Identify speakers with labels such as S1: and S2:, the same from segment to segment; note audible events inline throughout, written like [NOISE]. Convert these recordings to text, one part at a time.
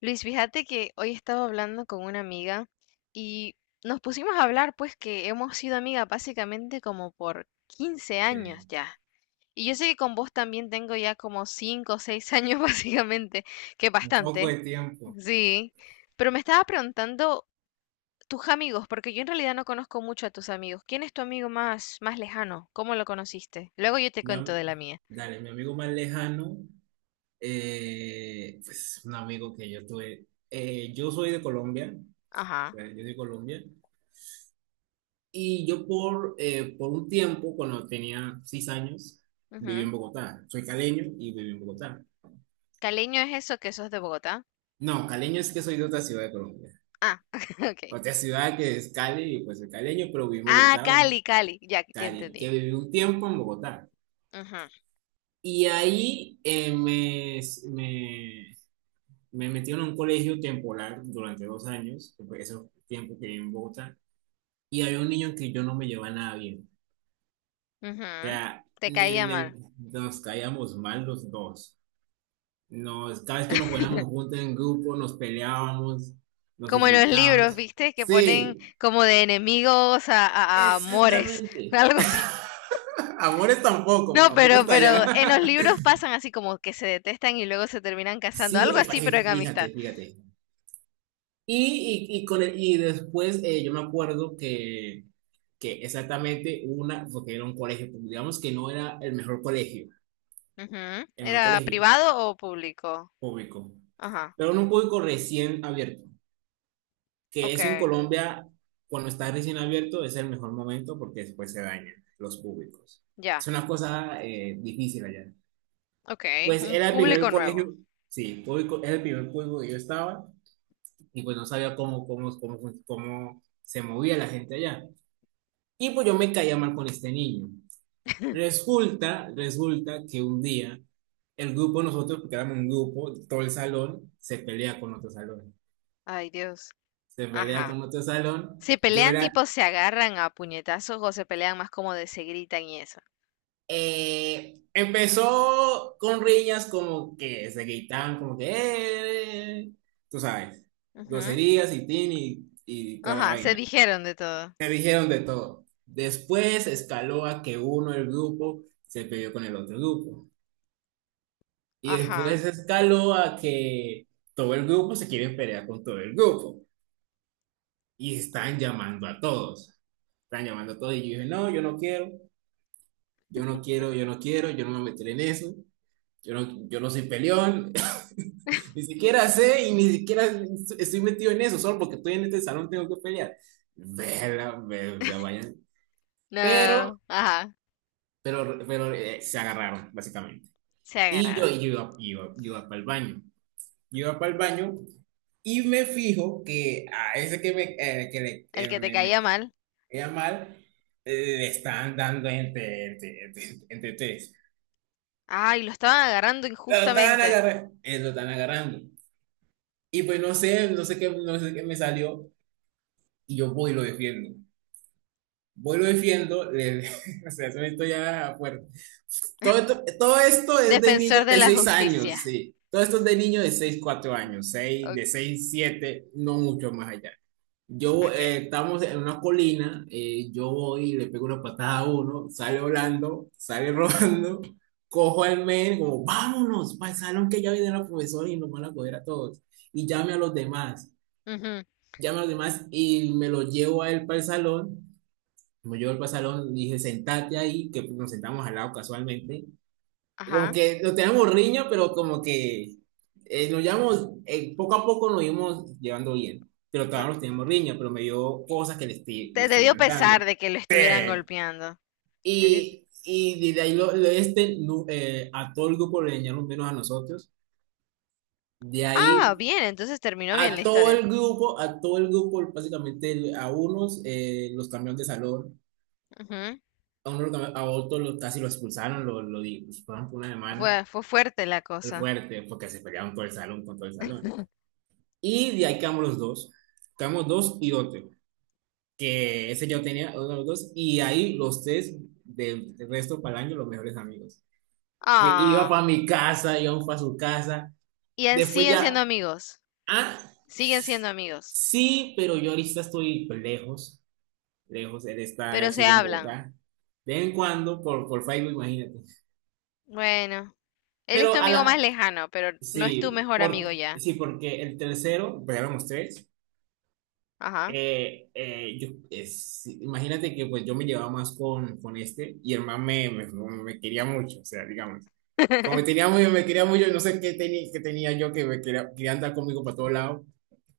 S1: Luis, fíjate que hoy estaba hablando con una amiga y nos pusimos a hablar, pues que hemos sido amigas básicamente como por 15 años
S2: Sí,
S1: ya. Y yo sé que con vos también tengo ya como 5 o 6 años [LAUGHS] básicamente, que es
S2: un poco
S1: bastante,
S2: de tiempo.
S1: sí. Pero me estaba preguntando tus amigos, porque yo en realidad no conozco mucho a tus amigos. ¿Quién es tu amigo más, más lejano? ¿Cómo lo conociste? Luego yo te
S2: Mi
S1: cuento
S2: am-
S1: de la mía.
S2: Dale, mi amigo más lejano, pues un amigo que yo tuve. Yo soy de Colombia,
S1: Ajá.
S2: eh, yo soy de Colombia, y yo por un tiempo, cuando tenía 6 años, viví
S1: Ujú.
S2: en Bogotá. Soy caleño y viví en Bogotá.
S1: Caleño es eso que sos de Bogotá.
S2: No, caleño es que soy de otra ciudad de Colombia.
S1: Ah, [LAUGHS] ok.
S2: Otra ciudad que es Cali, y pues soy caleño, pero viví en
S1: Ah,
S2: Bogotá,
S1: Cali, Cali. Ya, ya
S2: Cali, que
S1: entendí.
S2: viví un tiempo en Bogotá.
S1: Ujú,
S2: Y ahí me, me metí en un colegio temporal durante 2 años, esos fue tiempo que viví en Bogotá, y había un niño que yo no me llevaba nada bien. O
S1: ujú.
S2: sea,
S1: Te caía mal.
S2: nos caíamos mal los dos. Cada vez que nos poníamos
S1: [LAUGHS]
S2: juntos en grupo, nos peleábamos, nos
S1: Como en los libros,
S2: insultábamos.
S1: ¿viste? Que ponen
S2: Sí,
S1: como de enemigos a amores, [LAUGHS]
S2: exactamente.
S1: algo así.
S2: [LAUGHS] Amores tampoco,
S1: No,
S2: tampoco
S1: pero,
S2: está
S1: pero en los
S2: allá. [LAUGHS]
S1: libros pasan así como que se detestan y luego se terminan casando,
S2: Sí,
S1: algo
S2: y
S1: así, pero en amistad.
S2: fíjate, fíjate. Y después yo me acuerdo que exactamente una, porque era un colegio, público, digamos que no era
S1: Ujú.
S2: el mejor
S1: ¿Era
S2: colegio
S1: privado o público?
S2: público,
S1: Ajá,
S2: pero era un público recién abierto, que
S1: ok,
S2: eso en Colombia, cuando está recién abierto, es el mejor momento porque después se dañan los públicos.
S1: ya,
S2: Es una cosa difícil allá.
S1: ok,
S2: Pues
S1: un
S2: era el primer
S1: público nuevo.
S2: colegio, sí, público, era el primer público que yo estaba y pues no sabía cómo se movía la gente allá. Y pues yo me caía mal con este niño.
S1: [LAUGHS]
S2: Resulta que un día el grupo, nosotros, porque éramos un grupo, todo el salón, se pelea con otro salón.
S1: Ay, Dios,
S2: Se pelea
S1: ajá.
S2: con otro salón.
S1: ¿Se
S2: Yo
S1: pelean
S2: era.
S1: tipo se agarran a puñetazos o se pelean más como de se gritan y eso?
S2: Empezó con riñas como que se gritaban, como que, eh, tú sabes,
S1: Ujú.
S2: groserías y tin y toda la
S1: Ajá, se
S2: vaina.
S1: dijeron de todo.
S2: Se dijeron de todo. Después escaló a que uno del grupo se peleó con el otro grupo. Y
S1: Ajá.
S2: después escaló a que todo el grupo se quiere pelear con todo el grupo. Y están llamando a todos. Están llamando a todos. Y yo dije, no, yo no quiero, yo no quiero, yo no quiero, yo no me meteré en eso. Yo no soy peleón. [LAUGHS] Ni siquiera sé y ni siquiera estoy metido en eso. Solo porque estoy en este salón tengo que pelear. Verga, o sea, vayan. Pero,
S1: No. Ajá.
S2: pero se agarraron, básicamente.
S1: Se
S2: Y yo
S1: agarraron.
S2: iba para el baño. Iba para el baño y me fijo que a ese que me, eh, que le-
S1: El
S2: eh,
S1: que te
S2: me, me
S1: caía mal.
S2: quería mal, le estaban dando entre tres.
S1: Ay, lo estaban agarrando
S2: Lo estaban
S1: injustamente.
S2: agarrando, lo estaban agarrando. Y pues no sé qué me salió y yo voy y lo defiendo. Voy y lo defiendo, [LAUGHS] o sea, eso esto ya fuerte. Todo esto es de
S1: Defensor
S2: niños
S1: de
S2: de
S1: la
S2: 6
S1: justicia.
S2: años, sí. Todo esto es de niños de 6 4 años, 6
S1: O-
S2: de 6 7 no mucho más allá. Yo
S1: Ok.
S2: estamos en una colina, yo voy y le pego una patada a uno, sale volando, sale [LAUGHS] rodando, cojo al men, como vámonos para el salón que ya viene la profesora y nos van a coger a todos. Y llame a los demás,
S1: Ujú.
S2: llame a los demás y me lo llevo a él para el salón. Me llevo para el salón, dije sentate ahí, que nos sentamos al lado casualmente como
S1: Ajá.
S2: que lo teníamos riña, pero como que nos llevamos, poco a poco nos íbamos llevando bien, pero
S1: Uh,
S2: todavía nos teníamos riña, pero me dio cosas que le
S1: te dio
S2: estuvieran
S1: pesar
S2: dando.
S1: de que lo
S2: Sí.
S1: estuvieran golpeando. Decís,
S2: Y de ahí a todo el grupo le dañaron menos a nosotros. De
S1: ah,
S2: ahí
S1: bien, entonces terminó
S2: a
S1: bien la
S2: todo
S1: historia.
S2: el grupo, a todo el grupo, básicamente a unos los cambiaron de salón,
S1: Ujú.
S2: a, a otros casi lo expulsaron, lo expulsaron por una semana.
S1: Fue fuerte la
S2: Fue
S1: cosa.
S2: fuerte, porque se pelearon todo el salón con todo el salón. Y de ahí quedamos los dos. Quedamos dos y otro. Que ese yo tenía otro de los dos. Y ahí los tres del resto para el año, los mejores amigos. Iba
S1: Ah.
S2: para mi casa, iba para su casa.
S1: Y en
S2: Después
S1: siguen siendo
S2: ya,
S1: amigos.
S2: ah,
S1: Siguen siendo amigos,
S2: sí, pero yo ahorita estoy pues, lejos. Lejos, él está,
S1: pero se
S2: sigue en
S1: hablan.
S2: Bogotá. De vez en cuando, por Facebook, imagínate.
S1: Bueno, él es tu
S2: Pero a
S1: amigo más
S2: la,
S1: lejano, pero no es tu
S2: sí,
S1: mejor amigo ya.
S2: sí, porque el tercero, pues éramos tres.
S1: Ajá.
S2: Imagínate que pues yo me llevaba más con este y el man me quería mucho, o sea, digamos, como me tenía
S1: [LAUGHS]
S2: muy, me quería mucho, no sé qué tenía yo que quería andar conmigo para todos lados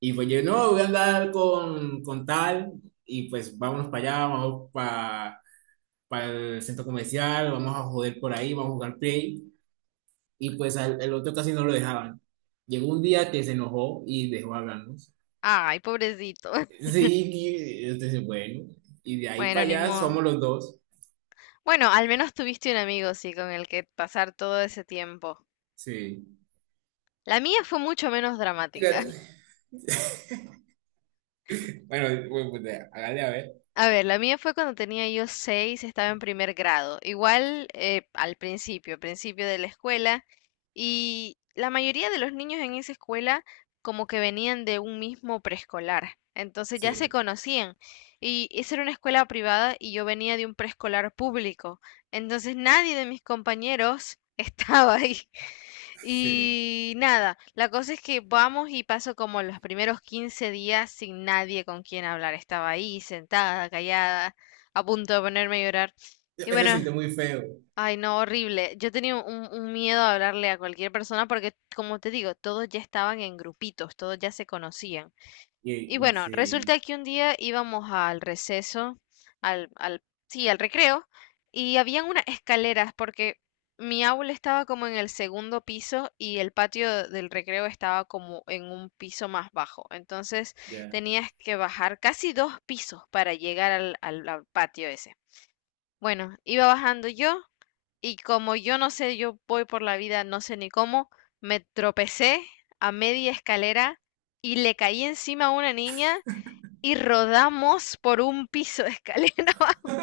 S2: y pues yo, no, voy a andar con tal y pues vámonos para allá, vamos para el centro comercial, vamos a joder por ahí, vamos a jugar play y pues el otro casi no lo dejaban. Llegó un día que se enojó y dejó hablarnos.
S1: Ay, pobrecito. [LAUGHS]
S2: Sí, y, este, dice, bueno, y de ahí
S1: Bueno,
S2: para
S1: ni
S2: allá somos
S1: modo.
S2: los dos.
S1: Bueno, al menos tuviste un amigo, sí, con el que pasar todo ese tiempo.
S2: Sí.
S1: La mía fue mucho menos
S2: Mira,
S1: dramática.
S2: [LAUGHS] bueno, pues, hágale a ver.
S1: A ver, la mía fue cuando tenía yo 6, estaba en primer grado, igual al principio de la escuela, y la mayoría de los niños en esa escuela como que venían de un mismo preescolar, entonces ya se
S2: Sí,
S1: conocían, y esa era una escuela privada y yo venía de un preescolar público, entonces nadie de mis compañeros [LAUGHS] estaba ahí.
S2: sí.
S1: Y nada, la cosa es que vamos y paso como los primeros 15 días sin nadie con quien hablar. Estaba ahí sentada, callada, a punto de ponerme a llorar. Y
S2: Se
S1: bueno,
S2: siente muy feo.
S1: ay no, horrible. Yo tenía un miedo a hablarle a cualquier persona porque, como te digo, todos ya estaban en grupitos, todos ya se conocían. Y
S2: Y
S1: bueno, resulta
S2: sí,
S1: que un día íbamos al receso, al, al, sí, al recreo, y habían unas escaleras porque mi aula estaba como en el segundo piso y el patio del recreo estaba como en un piso más bajo. Entonces
S2: ya.
S1: tenías que bajar casi dos pisos para llegar al patio ese. Bueno, iba bajando yo y como yo no sé, yo voy por la vida, no sé ni cómo, me tropecé a media escalera y le caí encima a una niña y rodamos por un piso de escalera. [LAUGHS]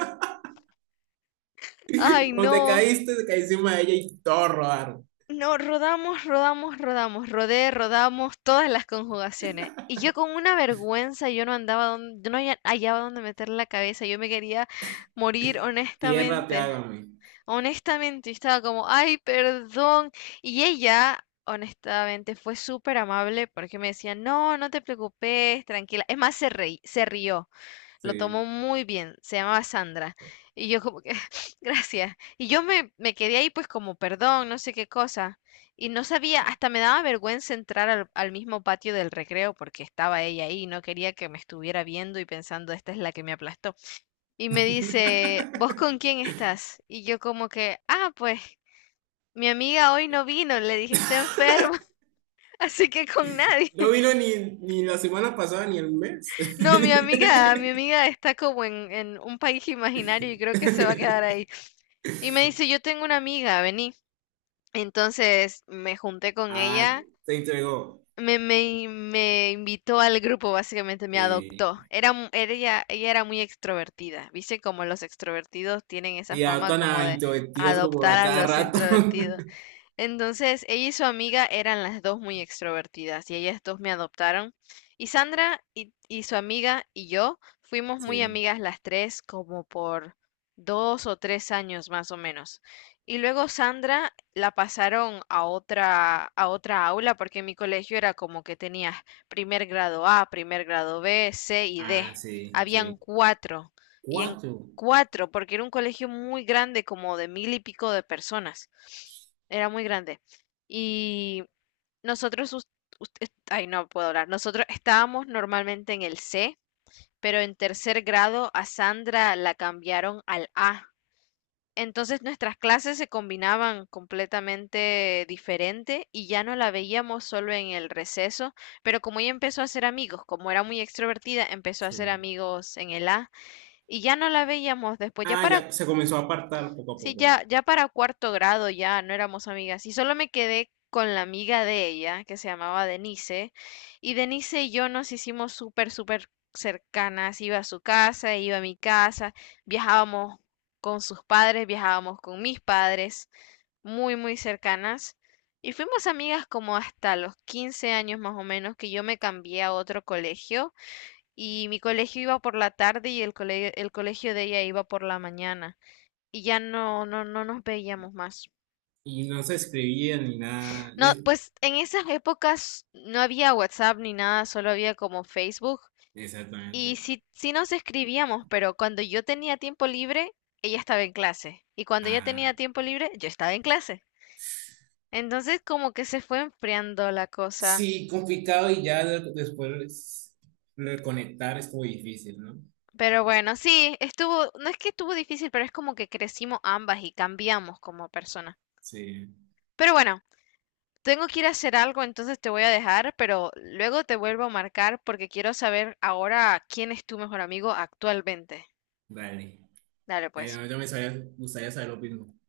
S2: [LAUGHS]
S1: Ay,
S2: Cuando te
S1: no.
S2: caíste, te caí encima de ella y todo rodar.
S1: No, rodamos, rodamos, rodamos, rodé, rodamos, todas las conjugaciones. Y yo con una vergüenza, yo no andaba donde, yo no hallaba dónde meter la cabeza, yo me quería morir
S2: Tierra te
S1: honestamente.
S2: hágame.
S1: Honestamente, yo estaba como, ay, perdón. Y ella, honestamente, fue súper amable porque me decía, no, no te preocupes, tranquila. Es más, se rió. Lo tomó
S2: Sí.
S1: muy bien, se llamaba Sandra. Y yo como que, [LAUGHS] gracias. Y yo me quedé ahí pues como, perdón, no sé qué cosa. Y no sabía, hasta me daba vergüenza entrar al mismo patio del recreo porque estaba ella ahí y no quería que me estuviera viendo y pensando, esta es la que me aplastó. Y me dice, ¿vos con
S2: [LAUGHS]
S1: quién estás? Y yo como que, ah, pues mi amiga hoy no vino, le dije, está enferma, [LAUGHS] así que con nadie.
S2: No
S1: [LAUGHS]
S2: vino ni la semana pasada ni el mes.
S1: No, mi amiga está como en un país imaginario y creo que se va a quedar
S2: [LAUGHS]
S1: ahí. Y me dice, yo tengo una amiga, vení. Entonces me junté con
S2: Ah,
S1: ella,
S2: se entregó.
S1: me invitó al grupo, básicamente me
S2: Sí.
S1: adoptó. Era, mu- era ella, ella era muy extrovertida. Viste como los extrovertidos tienen esa
S2: Y
S1: fama
S2: adoptan
S1: como
S2: a
S1: de
S2: introvertidos como
S1: adoptar
S2: a
S1: a
S2: cada
S1: los
S2: rato.
S1: introvertidos.
S2: [LAUGHS]
S1: Entonces, ella y su amiga eran las dos muy extrovertidas y ellas dos me adoptaron. Y Sandra y su amiga y yo fuimos muy
S2: Sí.
S1: amigas las tres como por 2 o 3 años más o menos. Y luego Sandra la pasaron a otra aula porque en mi colegio era como que tenías primer grado A, primer grado B, C y D.
S2: Ah, sí,
S1: Habían
S2: sí.
S1: cuatro. Y en
S2: Cuatro.
S1: cuatro, porque era un colegio muy grande, como de mil y pico de personas era muy grande. Y nosotros, us- ay, no puedo hablar, nosotros estábamos normalmente en el C, pero en tercer grado a Sandra la cambiaron al A. Entonces nuestras clases se combinaban completamente diferente y ya no la veíamos solo en el receso, pero como ella empezó a hacer amigos, como era muy extrovertida, empezó a hacer
S2: Sí.
S1: amigos en el A y ya no la veíamos después. Ya
S2: Ah,
S1: para
S2: ya se comenzó a apartar poco a
S1: Sí,
S2: poco.
S1: ya para cuarto grado ya no éramos amigas y solo me quedé con la amiga de ella que se llamaba Denise y Denise y yo nos hicimos súper, súper cercanas. Iba a su casa, iba a mi casa, viajábamos con sus padres, viajábamos con mis padres, muy, muy cercanas y fuimos amigas como hasta los 15 años más o menos que yo me cambié a otro colegio y mi colegio iba por la tarde y el colegio de ella iba por la mañana y ya no nos veíamos más.
S2: Y no se escribía ni nada.
S1: No,
S2: Sí,
S1: pues en esas épocas no había WhatsApp ni nada, solo había como Facebook. Y
S2: exactamente.
S1: sí, sí nos escribíamos, pero cuando yo tenía tiempo libre, ella estaba en clase. Y cuando ella
S2: Ah.
S1: tenía tiempo libre, yo estaba en clase. Entonces como que se fue enfriando la cosa.
S2: Sí, complicado y ya después reconectar es muy difícil, ¿no?
S1: Pero bueno, sí, estuvo, no es que estuvo difícil, pero es como que crecimos ambas y cambiamos como personas.
S2: Sí,
S1: Pero bueno, tengo que ir a hacer algo, entonces te voy a dejar, pero luego te vuelvo a marcar porque quiero saber ahora quién es tu mejor amigo actualmente.
S2: dale.
S1: Dale
S2: Ya,
S1: pues.
S2: ya, ya gustaría saber lo mismo.